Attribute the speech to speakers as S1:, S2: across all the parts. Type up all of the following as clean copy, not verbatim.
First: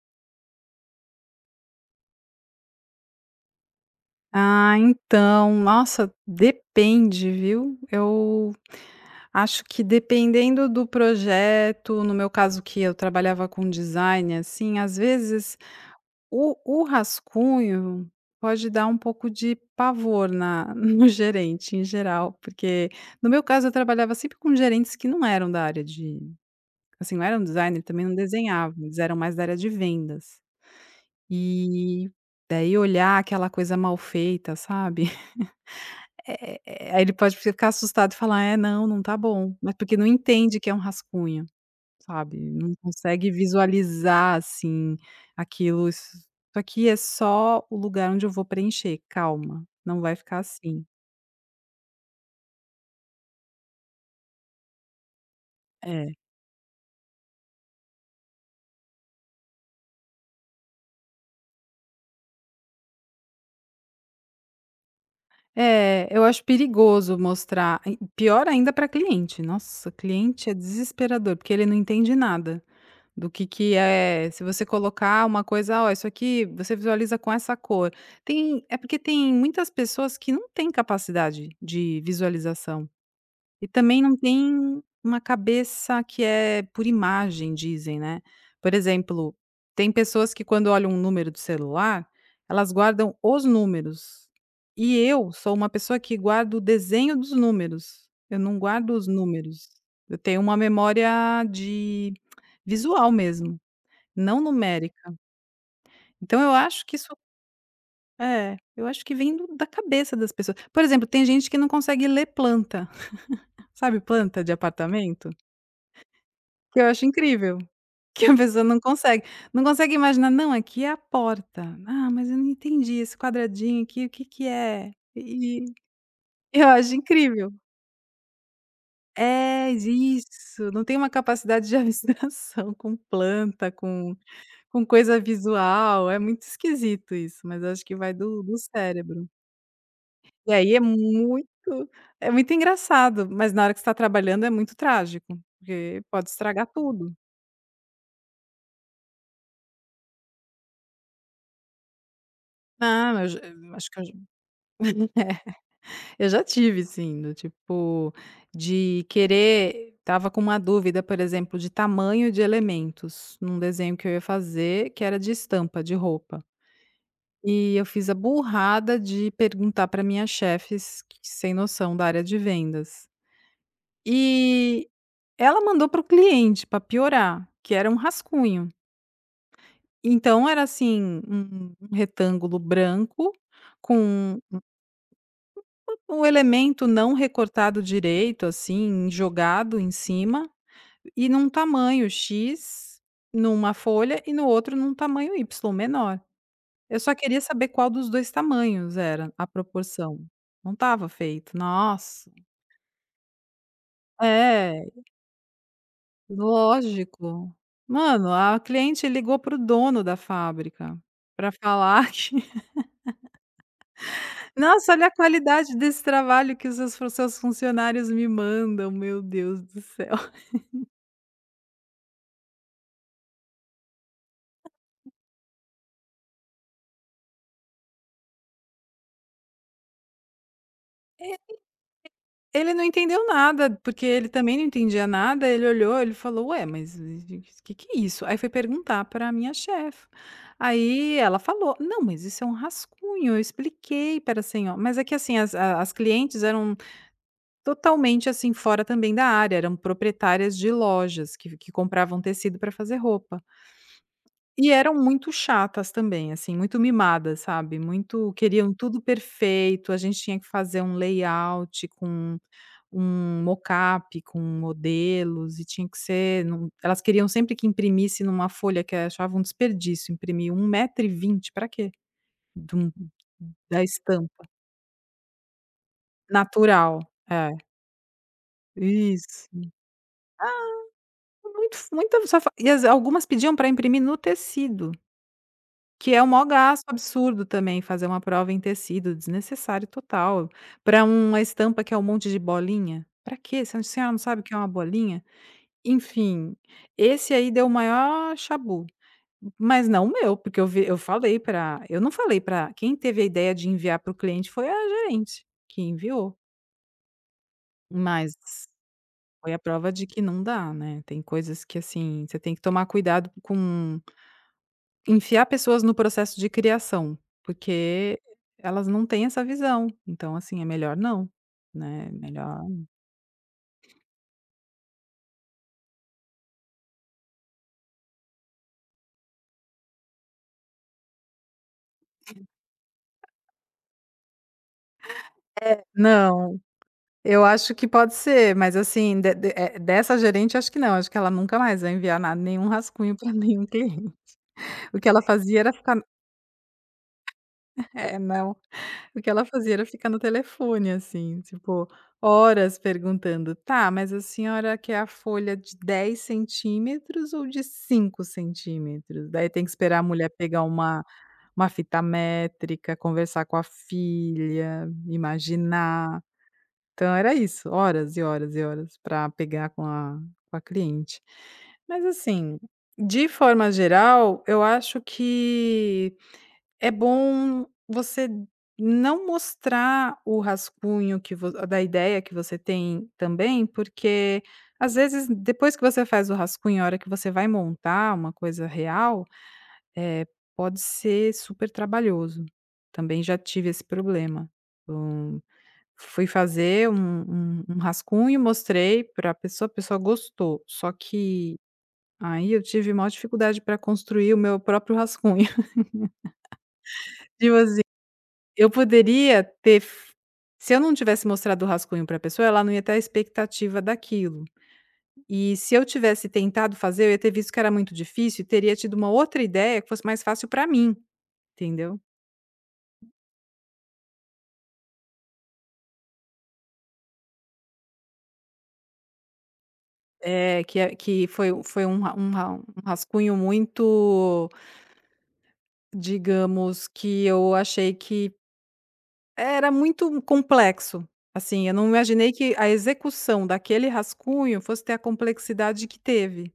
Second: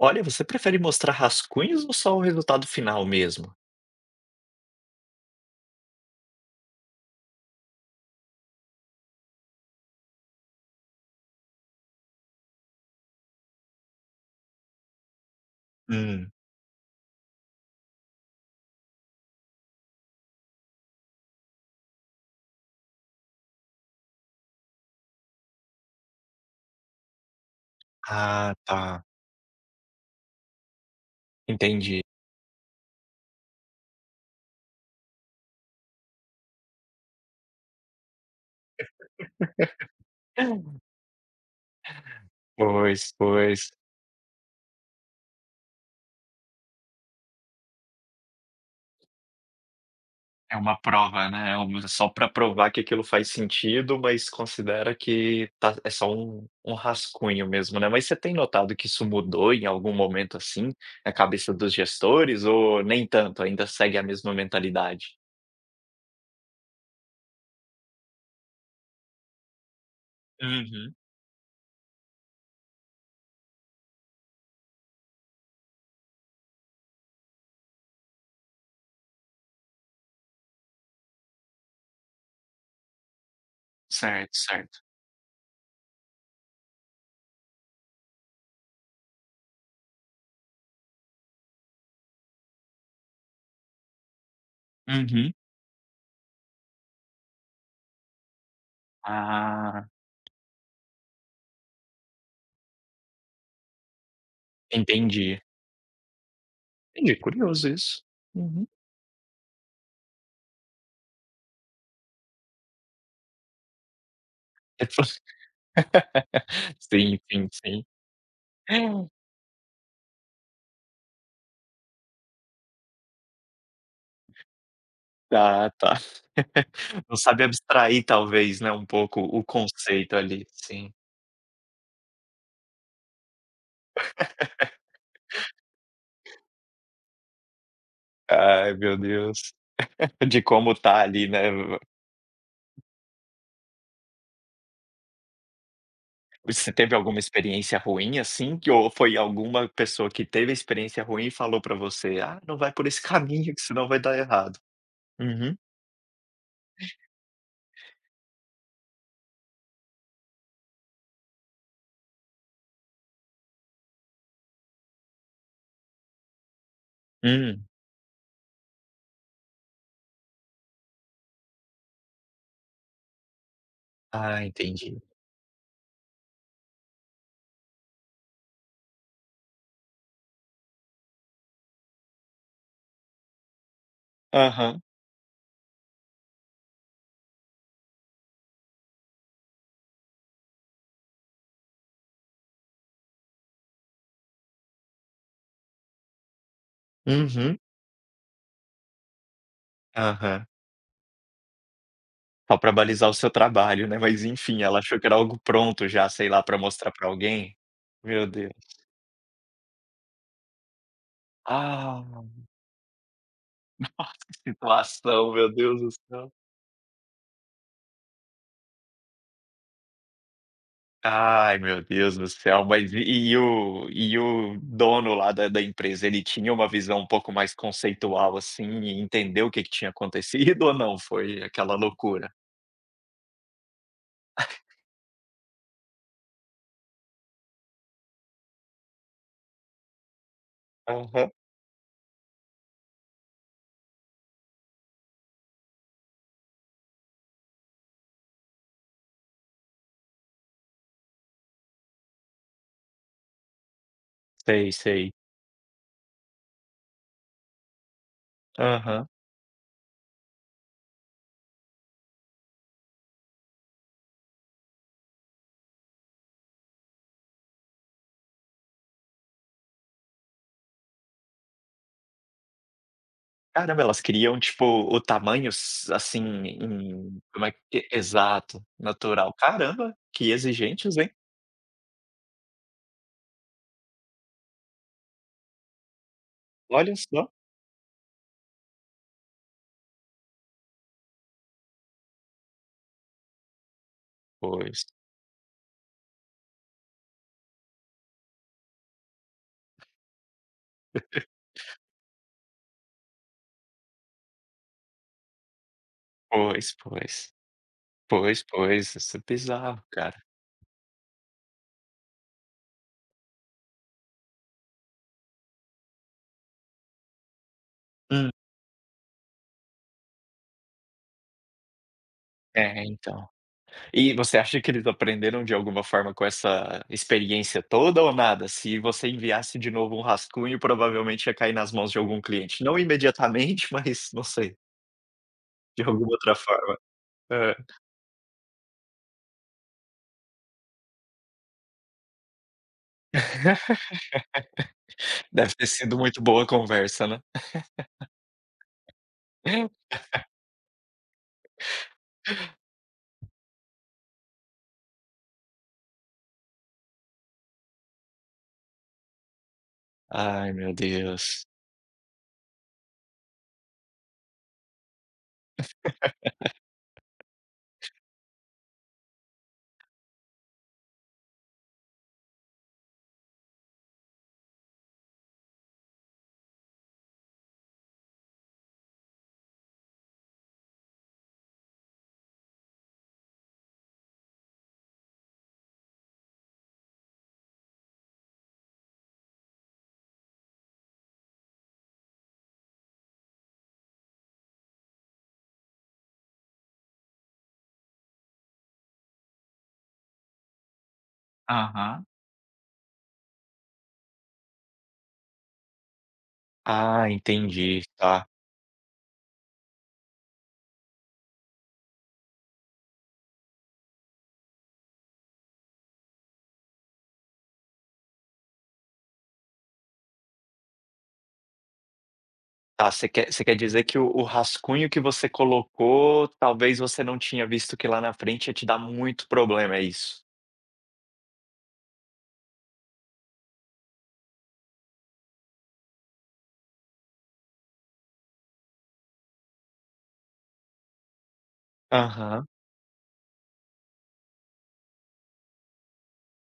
S1: Olha, você prefere mostrar rascunhos ou só o resultado final mesmo?
S2: Ah, então, nossa, depende, viu? Eu acho que dependendo do projeto, no meu caso que eu trabalhava com design, assim, às vezes
S1: Hum,
S2: o rascunho pode dar um pouco de pavor na, no gerente em geral, porque no meu caso eu trabalhava sempre com gerentes que não eram da área de, assim, não eram designer, também não
S1: ah, tá,
S2: desenhavam, eles eram mais da área de vendas.
S1: entendi.
S2: E daí olhar aquela coisa mal feita, sabe? Aí ele pode ficar assustado e falar: "É, não, não tá bom", mas porque não entende que é um rascunho, sabe, não
S1: Pois,
S2: consegue
S1: pois.
S2: visualizar, assim, aquilo, "Isso aqui é só o lugar onde eu vou preencher, calma, não vai ficar
S1: É uma
S2: assim".
S1: prova, né, é uma só para provar que aquilo faz sentido, mas considera que tá é só
S2: É.
S1: um rascunho mesmo, né. Mas você tem notado que isso mudou em algum momento, assim, na cabeça dos gestores ou nem tanto, ainda segue a mesma mentalidade?
S2: É, eu acho perigoso mostrar e pior ainda para cliente, nossa, cliente é
S1: Uhum.
S2: desesperador, porque ele não entende nada. Do que é se você colocar uma coisa: "Ó, isso aqui você visualiza com essa cor". Tem é porque tem muitas pessoas que não têm capacidade de visualização e também não
S1: Certo, certo.
S2: tem uma cabeça que é por imagem, dizem, né. Por exemplo, tem pessoas que quando olham um número do celular, elas guardam os números. E eu
S1: Uhum.
S2: sou uma pessoa que guarda o desenho dos números, eu não guardo os números.
S1: Ah,
S2: Eu tenho uma memória de visual mesmo. Não numérica.
S1: entendi.
S2: Então eu acho que isso
S1: Entendi, curioso isso.
S2: é,
S1: Uhum.
S2: eu acho que vem do da cabeça das pessoas. Por exemplo, tem gente que não consegue ler planta, sabe planta de apartamento? Que eu acho
S1: Sim, sim,
S2: incrível,
S1: sim.
S2: que a pessoa não consegue, não consegue imaginar: "Não, aqui é a porta. Ah, mas eu não entendi esse quadradinho aqui, o que que é?". E
S1: Tá, tá.
S2: eu acho
S1: Não sabe
S2: incrível.
S1: abstrair talvez, né, um pouco o
S2: É,
S1: conceito ali,
S2: isso, não
S1: sim.
S2: tem uma capacidade de abstração com planta, com coisa visual, é muito esquisito isso, mas eu acho que vai do do
S1: Ai, meu
S2: cérebro.
S1: Deus. De
S2: E aí
S1: como tá ali, né.
S2: é muito engraçado, mas na hora que você tá trabalhando é muito trágico, porque pode estragar
S1: Você teve
S2: tudo.
S1: alguma experiência ruim, assim, que ou foi alguma pessoa que teve a experiência ruim e falou pra você: "Ah, não vai por esse
S2: Não, eu já
S1: caminho que
S2: eu
S1: senão
S2: acho que
S1: vai dar errado"? Uhum.
S2: eu já tive sim, do tipo, de querer tava com uma dúvida, por exemplo, de tamanho de elementos, num desenho que eu ia fazer, que era de estampa, de roupa.
S1: Hum.
S2: E eu fiz a burrada de perguntar para minha chefe s que- sem noção da área de vendas.
S1: Ah,
S2: E
S1: entendi.
S2: ela mandou para o cliente, para piorar, que era um rascunho. Então era assim, um retângulo branco com
S1: Aham.
S2: um elemento não recortado direito, assim, jogado em cima e num tamanho "X" numa folha e no outro num tamanho "Y", menor. Eu só queria
S1: Uhum.
S2: saber qual dos 2 tamanhos era a proporção.
S1: Aham.
S2: Não estava feito. Nossa.
S1: Só pra balizar o seu trabalho, né, mas enfim, ela
S2: É,
S1: achou que era algo pronto já, sei lá, para mostrar para
S2: lógico.
S1: alguém. Meu
S2: Mano,
S1: Deus.
S2: a cliente ligou pro dono da fábrica para
S1: Ah,
S2: falar que
S1: nossa, que
S2: nossa, olha a
S1: situação, meu
S2: qualidade
S1: Deus do
S2: desse
S1: céu.
S2: trabalho que os seus fu seus funcionários me mandam, meu Deus do céu.
S1: Ai, meu Deus do céu, mas e o e o dono lá da empresa, ele tinha uma visão um pouco mais conceitual, assim, e entendeu o que que tinha acontecido ou não? Foi aquela loucura?
S2: Ele não entendeu nada, porque ele também não entendia nada, ele olhou, ele falou: "Ué, mas o que que é isso?". Aí foi perguntar para minha chefe, aí
S1: Aham.
S2: ela falou: "Não, mas isso é um rascunho, eu expliquei para a senho" mas é que assim, as a as clientes eram totalmente, assim, fora também da área, eram proprietárias de lojas que compravam tecido para fazer roupa. E
S1: Sei,
S2: eram
S1: sei.
S2: muito chatas também, assim, muito mimadas, sabe, muito queriam tudo
S1: Aham.
S2: perfeito, a gente tinha que fazer um layout com um mockup, com modelos e tinha que ser num elas queriam sempre que imprimisse numa folha que achavam um desperdício, imprimir 1,20 m, pra quê? De um da
S1: Caramba, elas criam,
S2: estampa
S1: tipo, o tamanho s assim,
S2: natural.
S1: em como
S2: É,
S1: é que e- exato, natural.
S2: isso.
S1: Caramba, que exigentes, hein.
S2: Muito f muita safa e as algumas pediam para imprimir no tecido. Que é o maior gasto
S1: Olha só.
S2: absurdo também, fazer uma prova em tecido, desnecessário total, para uma estampa que é um monte de bolinha. Para quê? Se a senhora não sabe o que é uma
S1: Pois,
S2: bolinha? Enfim, esse aí deu o maior chabu, mas não o meu, porque eu vi eu falei para eu não falei para quem teve a ideia de enviar para o cliente foi a gerente, que enviou,
S1: pois, pois.
S2: mas
S1: Pois, pois, isso é
S2: foi a
S1: bizarro,
S2: prova de que
S1: cara.
S2: não dá, né, tem coisas que, assim, você tem que tomar cuidado com enfiar pessoas no processo de criação, porque
S1: Hum.
S2: elas não têm essa visão, então assim, é melhor não, né, melhor
S1: É, então. E você acha que eles aprenderam de alguma forma com essa experiência toda ou nada? Se você enviasse de novo um rascunho, provavelmente ia cair nas mãos de algum cliente. Não imediatamente, mas não sei,
S2: é.
S1: de alguma outra
S2: Não,
S1: forma.
S2: eu
S1: Hã.
S2: acho que pode ser, mas assim, dessa gerente acho que não, acho que ela nunca mais vai enviar nada, nenhum rascunho para nenhum cliente. O que ela
S1: Deve
S2: fazia
S1: ter
S2: era
S1: sido
S2: ficar
S1: muito boa a conversa, né.
S2: é, não. O que ela fazia era ficar no telefone, assim, tipo, horas perguntando: "Tá, mas a senhora quer a folha de 10 centímetros ou de 5 centímetros?". Daí tem que esperar a mulher
S1: Ai,
S2: pegar
S1: meu Deus.
S2: uma fita métrica, conversar com a filha, imaginar. Então era isso, horas e horas e horas para pegar com a cliente. Mas assim, de forma geral, eu acho que é bom você não mostrar o rascunho que vo da ideia que você tem também, porque às vezes depois que você faz o rascunho, a hora que você vai montar uma coisa real, eh, pode ser super trabalhoso. Também já tive esse problema. Hum, fui fazer um um rascunho, mostrei para a pessoa gostou, só que
S1: Aham.
S2: aí eu tive maior dificuldade para construir o meu próprio rascunho.
S1: Ah,
S2: Tipo
S1: entendi, tá.
S2: eu poderia ter f se eu não tivesse mostrado o rascunho para a pessoa, ela não ia ter a expectativa daquilo. E se eu tivesse tentado fazer, eu ia ter visto que era muito difícil e teria tido uma outra ideia que fosse mais fácil para mim, entendeu.
S1: Tá, você quer dizer que o rascunho que você colocou, talvez você não tinha visto que lá na frente ia te dar muito problema, é isso?
S2: É que foi um ra um ra um rascunho muito, digamos, que eu achei que era muito complexo, assim, eu não imaginei
S1: Aham.
S2: que a execução daquele rascunho fosse ter a complexidade que teve.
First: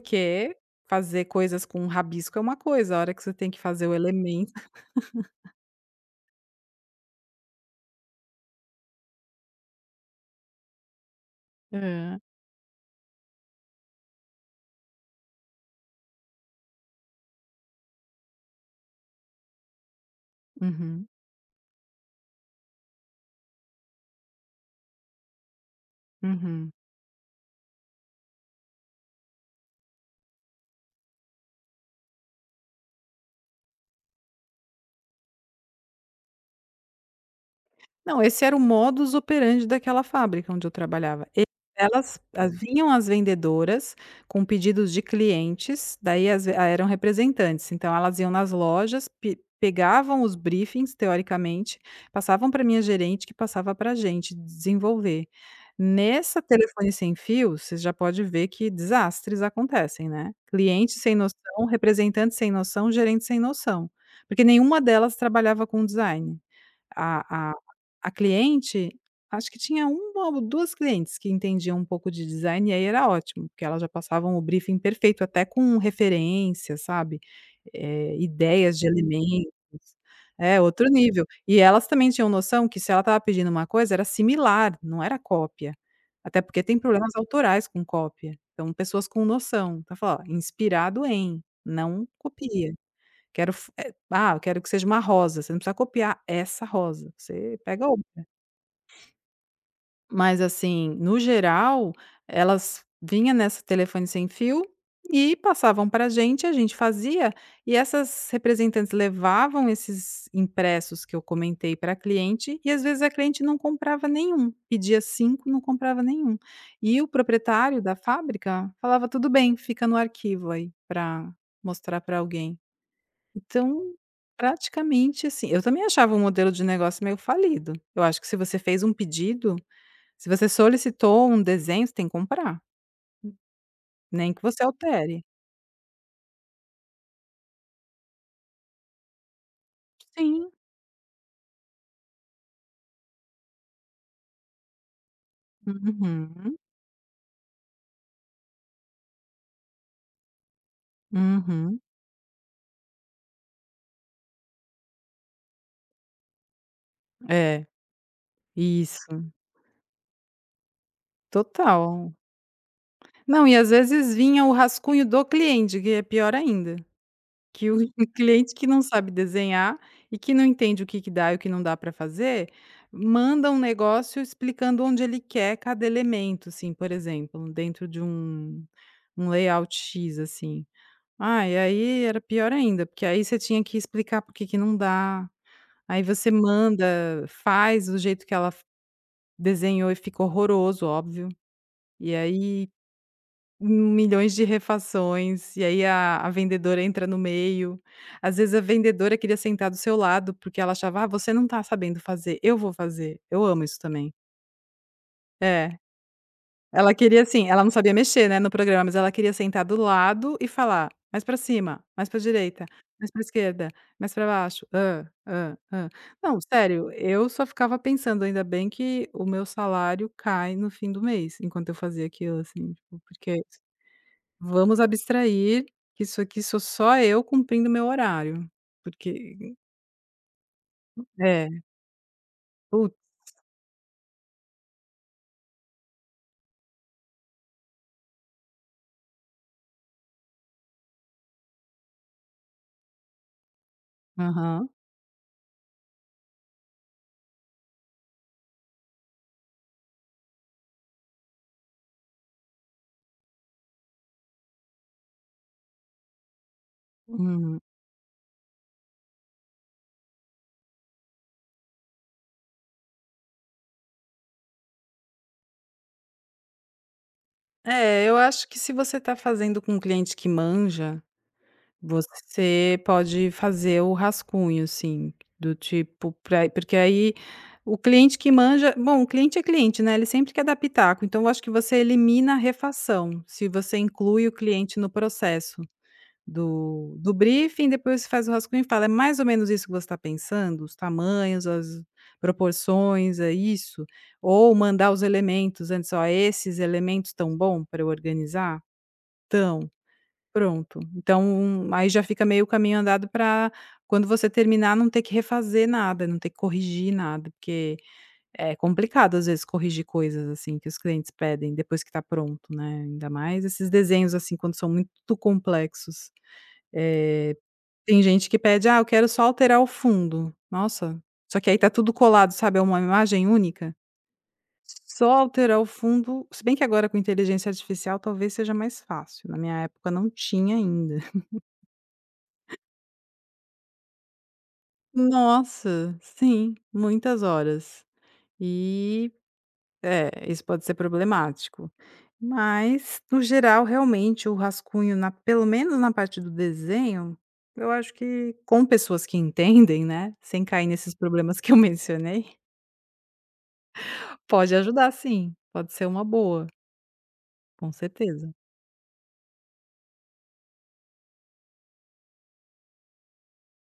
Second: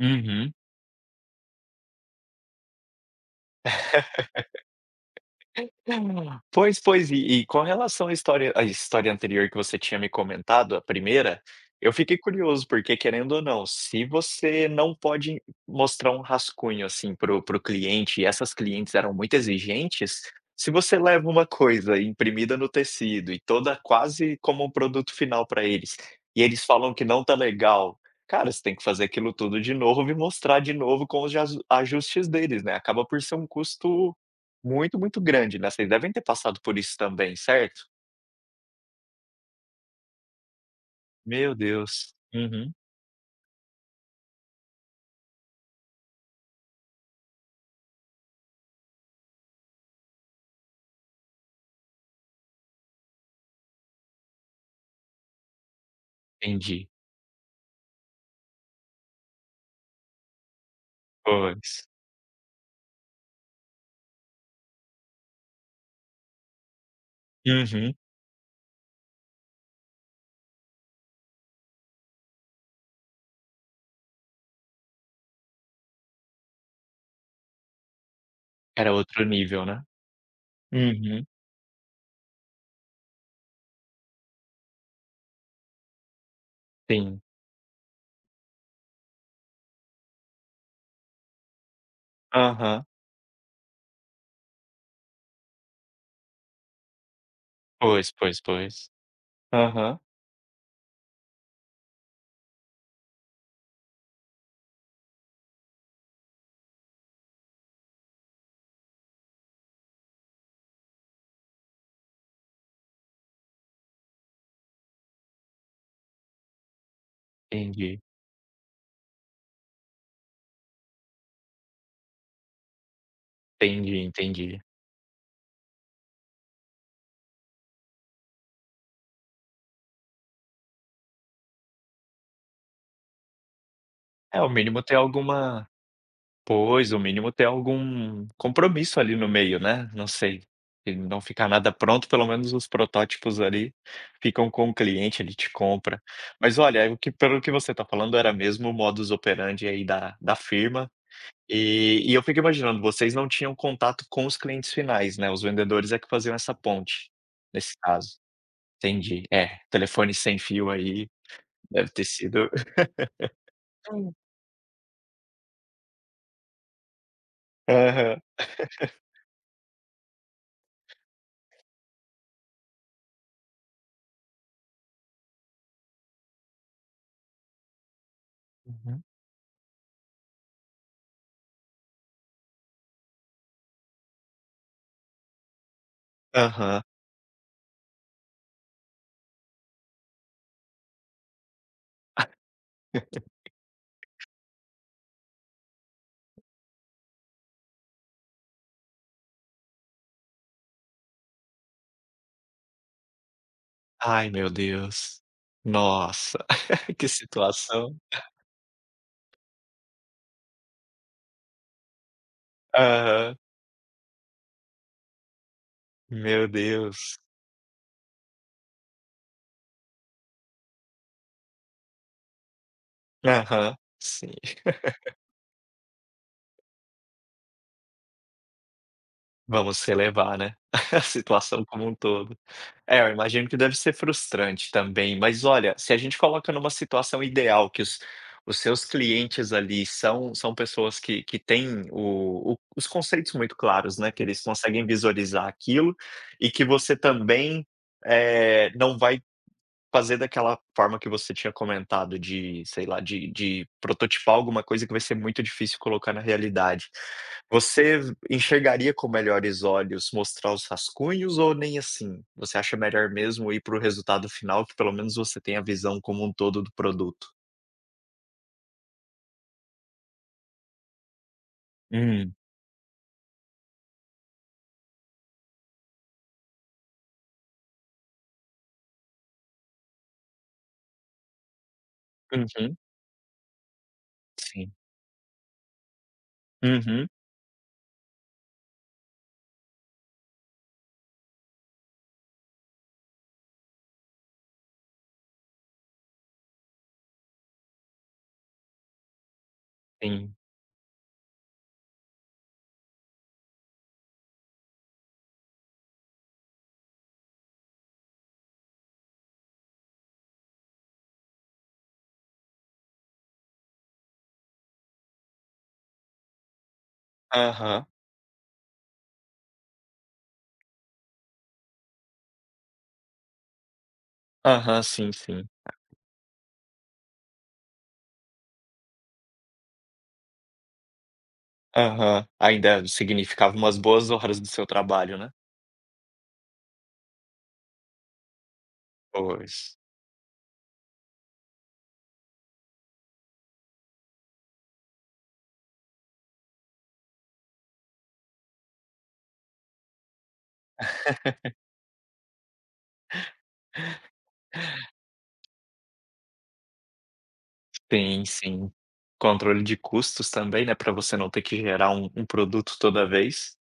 S1: Uhum.
S2: fazer coisas com rabisco é uma coisa, a hora que você tem que fazer o elemento
S1: Pois, pois, e com relação à história anterior que você tinha me comentado, a primeira, eu fiquei
S2: hã.
S1: curioso, porque querendo ou não, se você não pode mostrar um rascunho, assim, pro cliente, e essas clientes eram muito exigentes, se você
S2: Uhum,
S1: leva uma coisa imprimida no tecido e toda quase como um produto final para eles, e eles
S2: uhum.
S1: falam que não tá legal, cara, você tem que fazer aquilo tudo de novo e mostrar de novo com os ajustes deles, né, acaba por ser um custo muito, muito grande, né, vocês devem ter passado por isso também, certo?
S2: Não, esse era o modus operandi daquela fábrica onde eu trabalhava. E
S1: Meu Deus.
S2: elas a
S1: Uhum.
S2: vinham as vendedoras com pedidos de clientes, daí as ah, eram representantes, então elas iam nas lojas, pe pegavam os briefings, teoricamente, passavam pra minha gerente, que passava pra gente desenvolver. Nessa
S1: Entendi.
S2: telefone sem fio, você já pode ver que desastres acontecem, né. Cliente sem noção,
S1: Pois.
S2: representante sem noção, gerente sem noção, porque nenhuma delas trabalhava com design. A a
S1: Uhum.
S2: a cliente, acho que tinha 1 ou 2 clientes que entendiam um pouco de design e aí era ótimo, porque elas já passavam o briefing perfeito, até com referência, sabe, ideias de
S1: Era outro
S2: elementos
S1: nível, né?
S2: é, outro
S1: Uhum.
S2: nível. E elas também tinham noção que se ela estava pedindo uma coisa, era similar, não era cópia. Até porque tem problemas
S1: Sim.
S2: autorais com cópia. Então, pessoas com noção. Então fala: "Ó, inspirado em, não copia".
S1: Aham.
S2: Quero f ah, eu quero que seja uma rosa, você não precisa copiar essa rosa, você pega
S1: Pois,
S2: outra.
S1: pois, pois. Aham.
S2: Mas assim, no geral, elas vinha nessa telefone sem fio e passavam para a gente fazia, e essas representantes levavam esses impressos que eu comentei pra cliente e às vezes a cliente não comprava nenhum, pedia 5, não comprava nenhum. E o proprietário da
S1: Entendi,
S2: fábrica falava: "Tudo bem, fica no arquivo aí para mostrar para alguém". Então,
S1: entendi, entendi.
S2: praticamente assim eu também achava um modelo de negócio meio falido. Eu acho que se você fez um pedido, se você solicitou um desenho, você tem que comprar, nem
S1: É,
S2: que
S1: o
S2: você
S1: mínimo ter
S2: altere.
S1: alguma. Pois, o mínimo ter algum compromisso ali no meio, né, não sei,
S2: Sim.
S1: e não ficar nada pronto, pelo menos os protótipos ali ficam com o cliente, ele te compra.
S2: Uhum,
S1: Mas olha, o que pelo que você está falando era mesmo o modus operandi aí da firma,
S2: uhum.
S1: e eu fico imaginando, vocês não tinham contato com os clientes finais, né, os vendedores é que faziam essa ponte,
S2: É,
S1: nesse caso. Entendi,
S2: isso,
S1: é, telefone sem fio aí, deve ter
S2: total.
S1: sido.
S2: Não, e às vezes vinha o rascunho do cliente, que é pior ainda. Que o
S1: Aham.
S2: cliente que não sabe desenhar e que não entende o que que dá e o que não dá para fazer, manda um negócio explicando onde ele quer cada elemento, assim, por exemplo, dentro de um
S1: Uhum.
S2: um layout X, assim. Ah, e aí era pior ainda, porque aí você tinha que explicar por que que não dá. Aí você
S1: Aham.
S2: manda, faz do jeito que ela f desenhou e ficou horroroso, óbvio. E aí milhões de refações, e aí a vendedora entra no meio. Às vezes a vendedora queria sentar do seu lado, porque ela achava: "Ah, você não tá sabendo fazer, eu vou fazer". Eu amo isso também.
S1: Ai, meu Deus.
S2: É,
S1: Nossa,
S2: ela
S1: que
S2: queria assim ela não sabia
S1: situação.
S2: mexer, né, no programa, mas ela queria sentar do lado e falar: "Mais pra cima, mais pra direita, mais pra
S1: Aham.
S2: esquerda, mais pra baixo, hã, hã, hã". Não,
S1: Meu
S2: sério,
S1: Deus.
S2: eu só ficava pensando: "Ainda bem que o meu salário cai no fim do mês", enquanto eu fazia aquilo, assim, tipo, porque
S1: Aham, sim.
S2: vamos abstrair que isso aqui sou só eu cumprindo meu horário, porque
S1: Vamos relevar, né, a
S2: é,
S1: situação como um todo.
S2: putz,
S1: É, eu imagino que deve ser frustrante também, mas olha, se a gente coloca numa situação ideal que os seus clientes ali são são pessoas que têm o os conceitos muito claros, né, que eles
S2: aham,
S1: conseguem visualizar aquilo e que você também, eh, não vai fazer daquela forma que você tinha comentado de, sei lá, de prototipar alguma coisa que vai ser muito difícil colocar na realidade.
S2: uhum.
S1: Você enxergaria com melhores olhos mostrar os rascunhos ou nem assim? Você acha melhor mesmo ir para o resultado final que pelo menos você tem a visão como um todo do produto?
S2: É, eu acho que se você está fazendo com um cliente que manja,
S1: Hum.
S2: você pode fazer o rascunho, assim, do tipo pra porque aí o cliente que manja bom, o cliente é cliente, né, ele sempre quer dar pitaco, então eu acho que você elimina a
S1: Uhum.
S2: refação, se você inclui o
S1: Sim.
S2: cliente no processo. Do
S1: Uhum.
S2: do briefing, depois você faz o rascunho e fala: "É mais ou menos isso que você está pensando? Os tamanhos, as proporções, é isso?" Ou mandar os elementos antes: "Ó, esses elementos estão bom para eu organizar?" Tão
S1: Sim.
S2: pronto. Então, aí já fica meio caminho andado para quando você terminar não ter que refazer nada, não ter que corrigir nada, porque é complicado às vezes corrigir coisas, assim, que os clientes pedem depois que está pronto, né, ainda mais esses desenhos, assim, quando são muito complexos. Eh
S1: Aham.
S2: tem gente que pede: "Ah, eu quero só alterar o fundo". Nossa, só que aí tá tudo colado, sabe, é uma imagem única.
S1: Aham.
S2: Só
S1: Sim, sim.
S2: alterar o fundo se bem que agora com inteligência artificial talvez seja mais fácil, na minha época não tinha ainda.
S1: Aham. Ainda significava umas boas horas do seu trabalho, né?
S2: Nossa, sim, muitas horas. E
S1: Pois.
S2: é, isso pode ser problemático. Mas, no geral, realmente o rascunho na pelo menos na parte do desenho, eu acho que com pessoas que entendem, né, sem cair nesses problemas que eu mencionei pode ajudar sim, pode ser uma boa, com
S1: Sim,
S2: certeza.
S1: sim. Controle de custos também, né, para você não ter que gerar um produto toda vez,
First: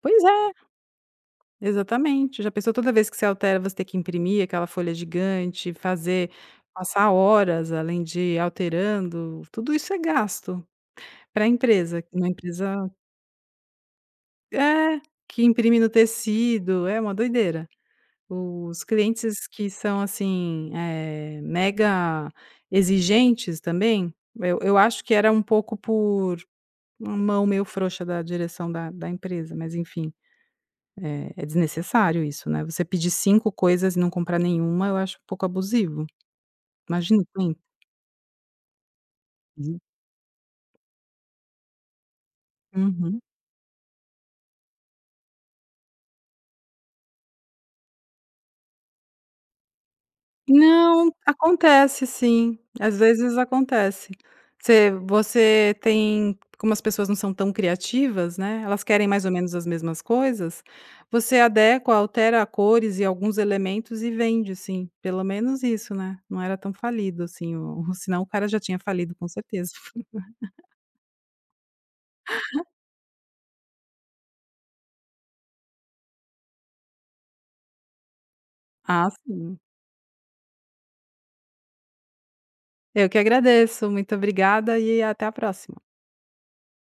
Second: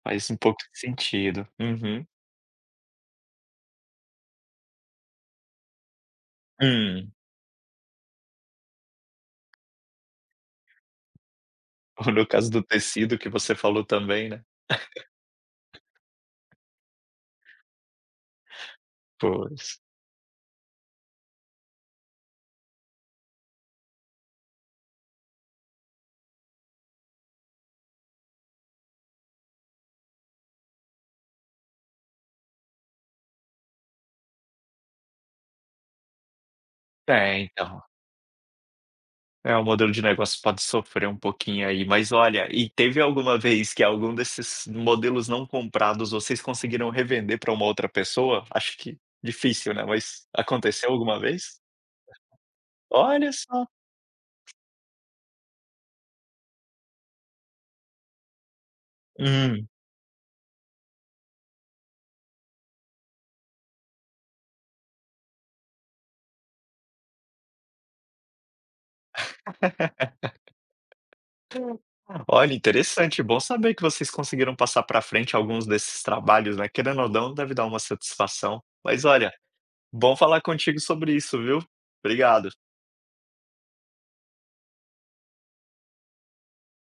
S2: Pois
S1: faz um
S2: é,
S1: pouco de sentido. Uhum.
S2: exatamente. Já pensou toda vez que você altera, você ter que imprimir aquela folha gigante, fazer passar
S1: Hum.
S2: horas além de ir alterando, tudo isso é gasto para a empresa,
S1: Ou no
S2: uma
S1: caso do
S2: empresa
S1: tecido que você falou também, né.
S2: é, que imprime no tecido, é uma doideira. Os clientes que
S1: Pois.
S2: são, assim, mega exigentes também, eu acho que era um pouco por uma mão meio frouxa da direção da da empresa, mas enfim, é desnecessário isso, né, você pedir 5 coisas e não comprar nenhuma, eu acho um pouco abusivo. Imagina o
S1: É,
S2: tempo.
S1: então, é, o modelo de negócio pode sofrer um pouquinho aí, mas olha, e teve
S2: Uhum.
S1: alguma vez que algum desses modelos não comprados vocês conseguiram revender para uma outra pessoa? Acho que difícil, né, mas aconteceu
S2: Não,
S1: alguma vez?
S2: acontece sim, às
S1: Olha
S2: vezes
S1: só.
S2: acontece. Você tem como as pessoas não são tão criativas, né, elas querem mais ou menos as
S1: Hum.
S2: mesmas coisas, você adequa, altera cores e alguns elementos e vende sim, pelo menos isso, né, não era tão falido assim o senão o cara já tinha falido com certeza.
S1: Olha, interessante, bom saber que vocês conseguiram passar para frente alguns desses trabalhos, né, querendo ou não, deve dar uma satisfação. Mas
S2: Ah
S1: olha,
S2: sim,
S1: bom falar contigo sobre isso, viu. Obrigado.
S2: eu que agradeço, muito obrigada e até a próxima.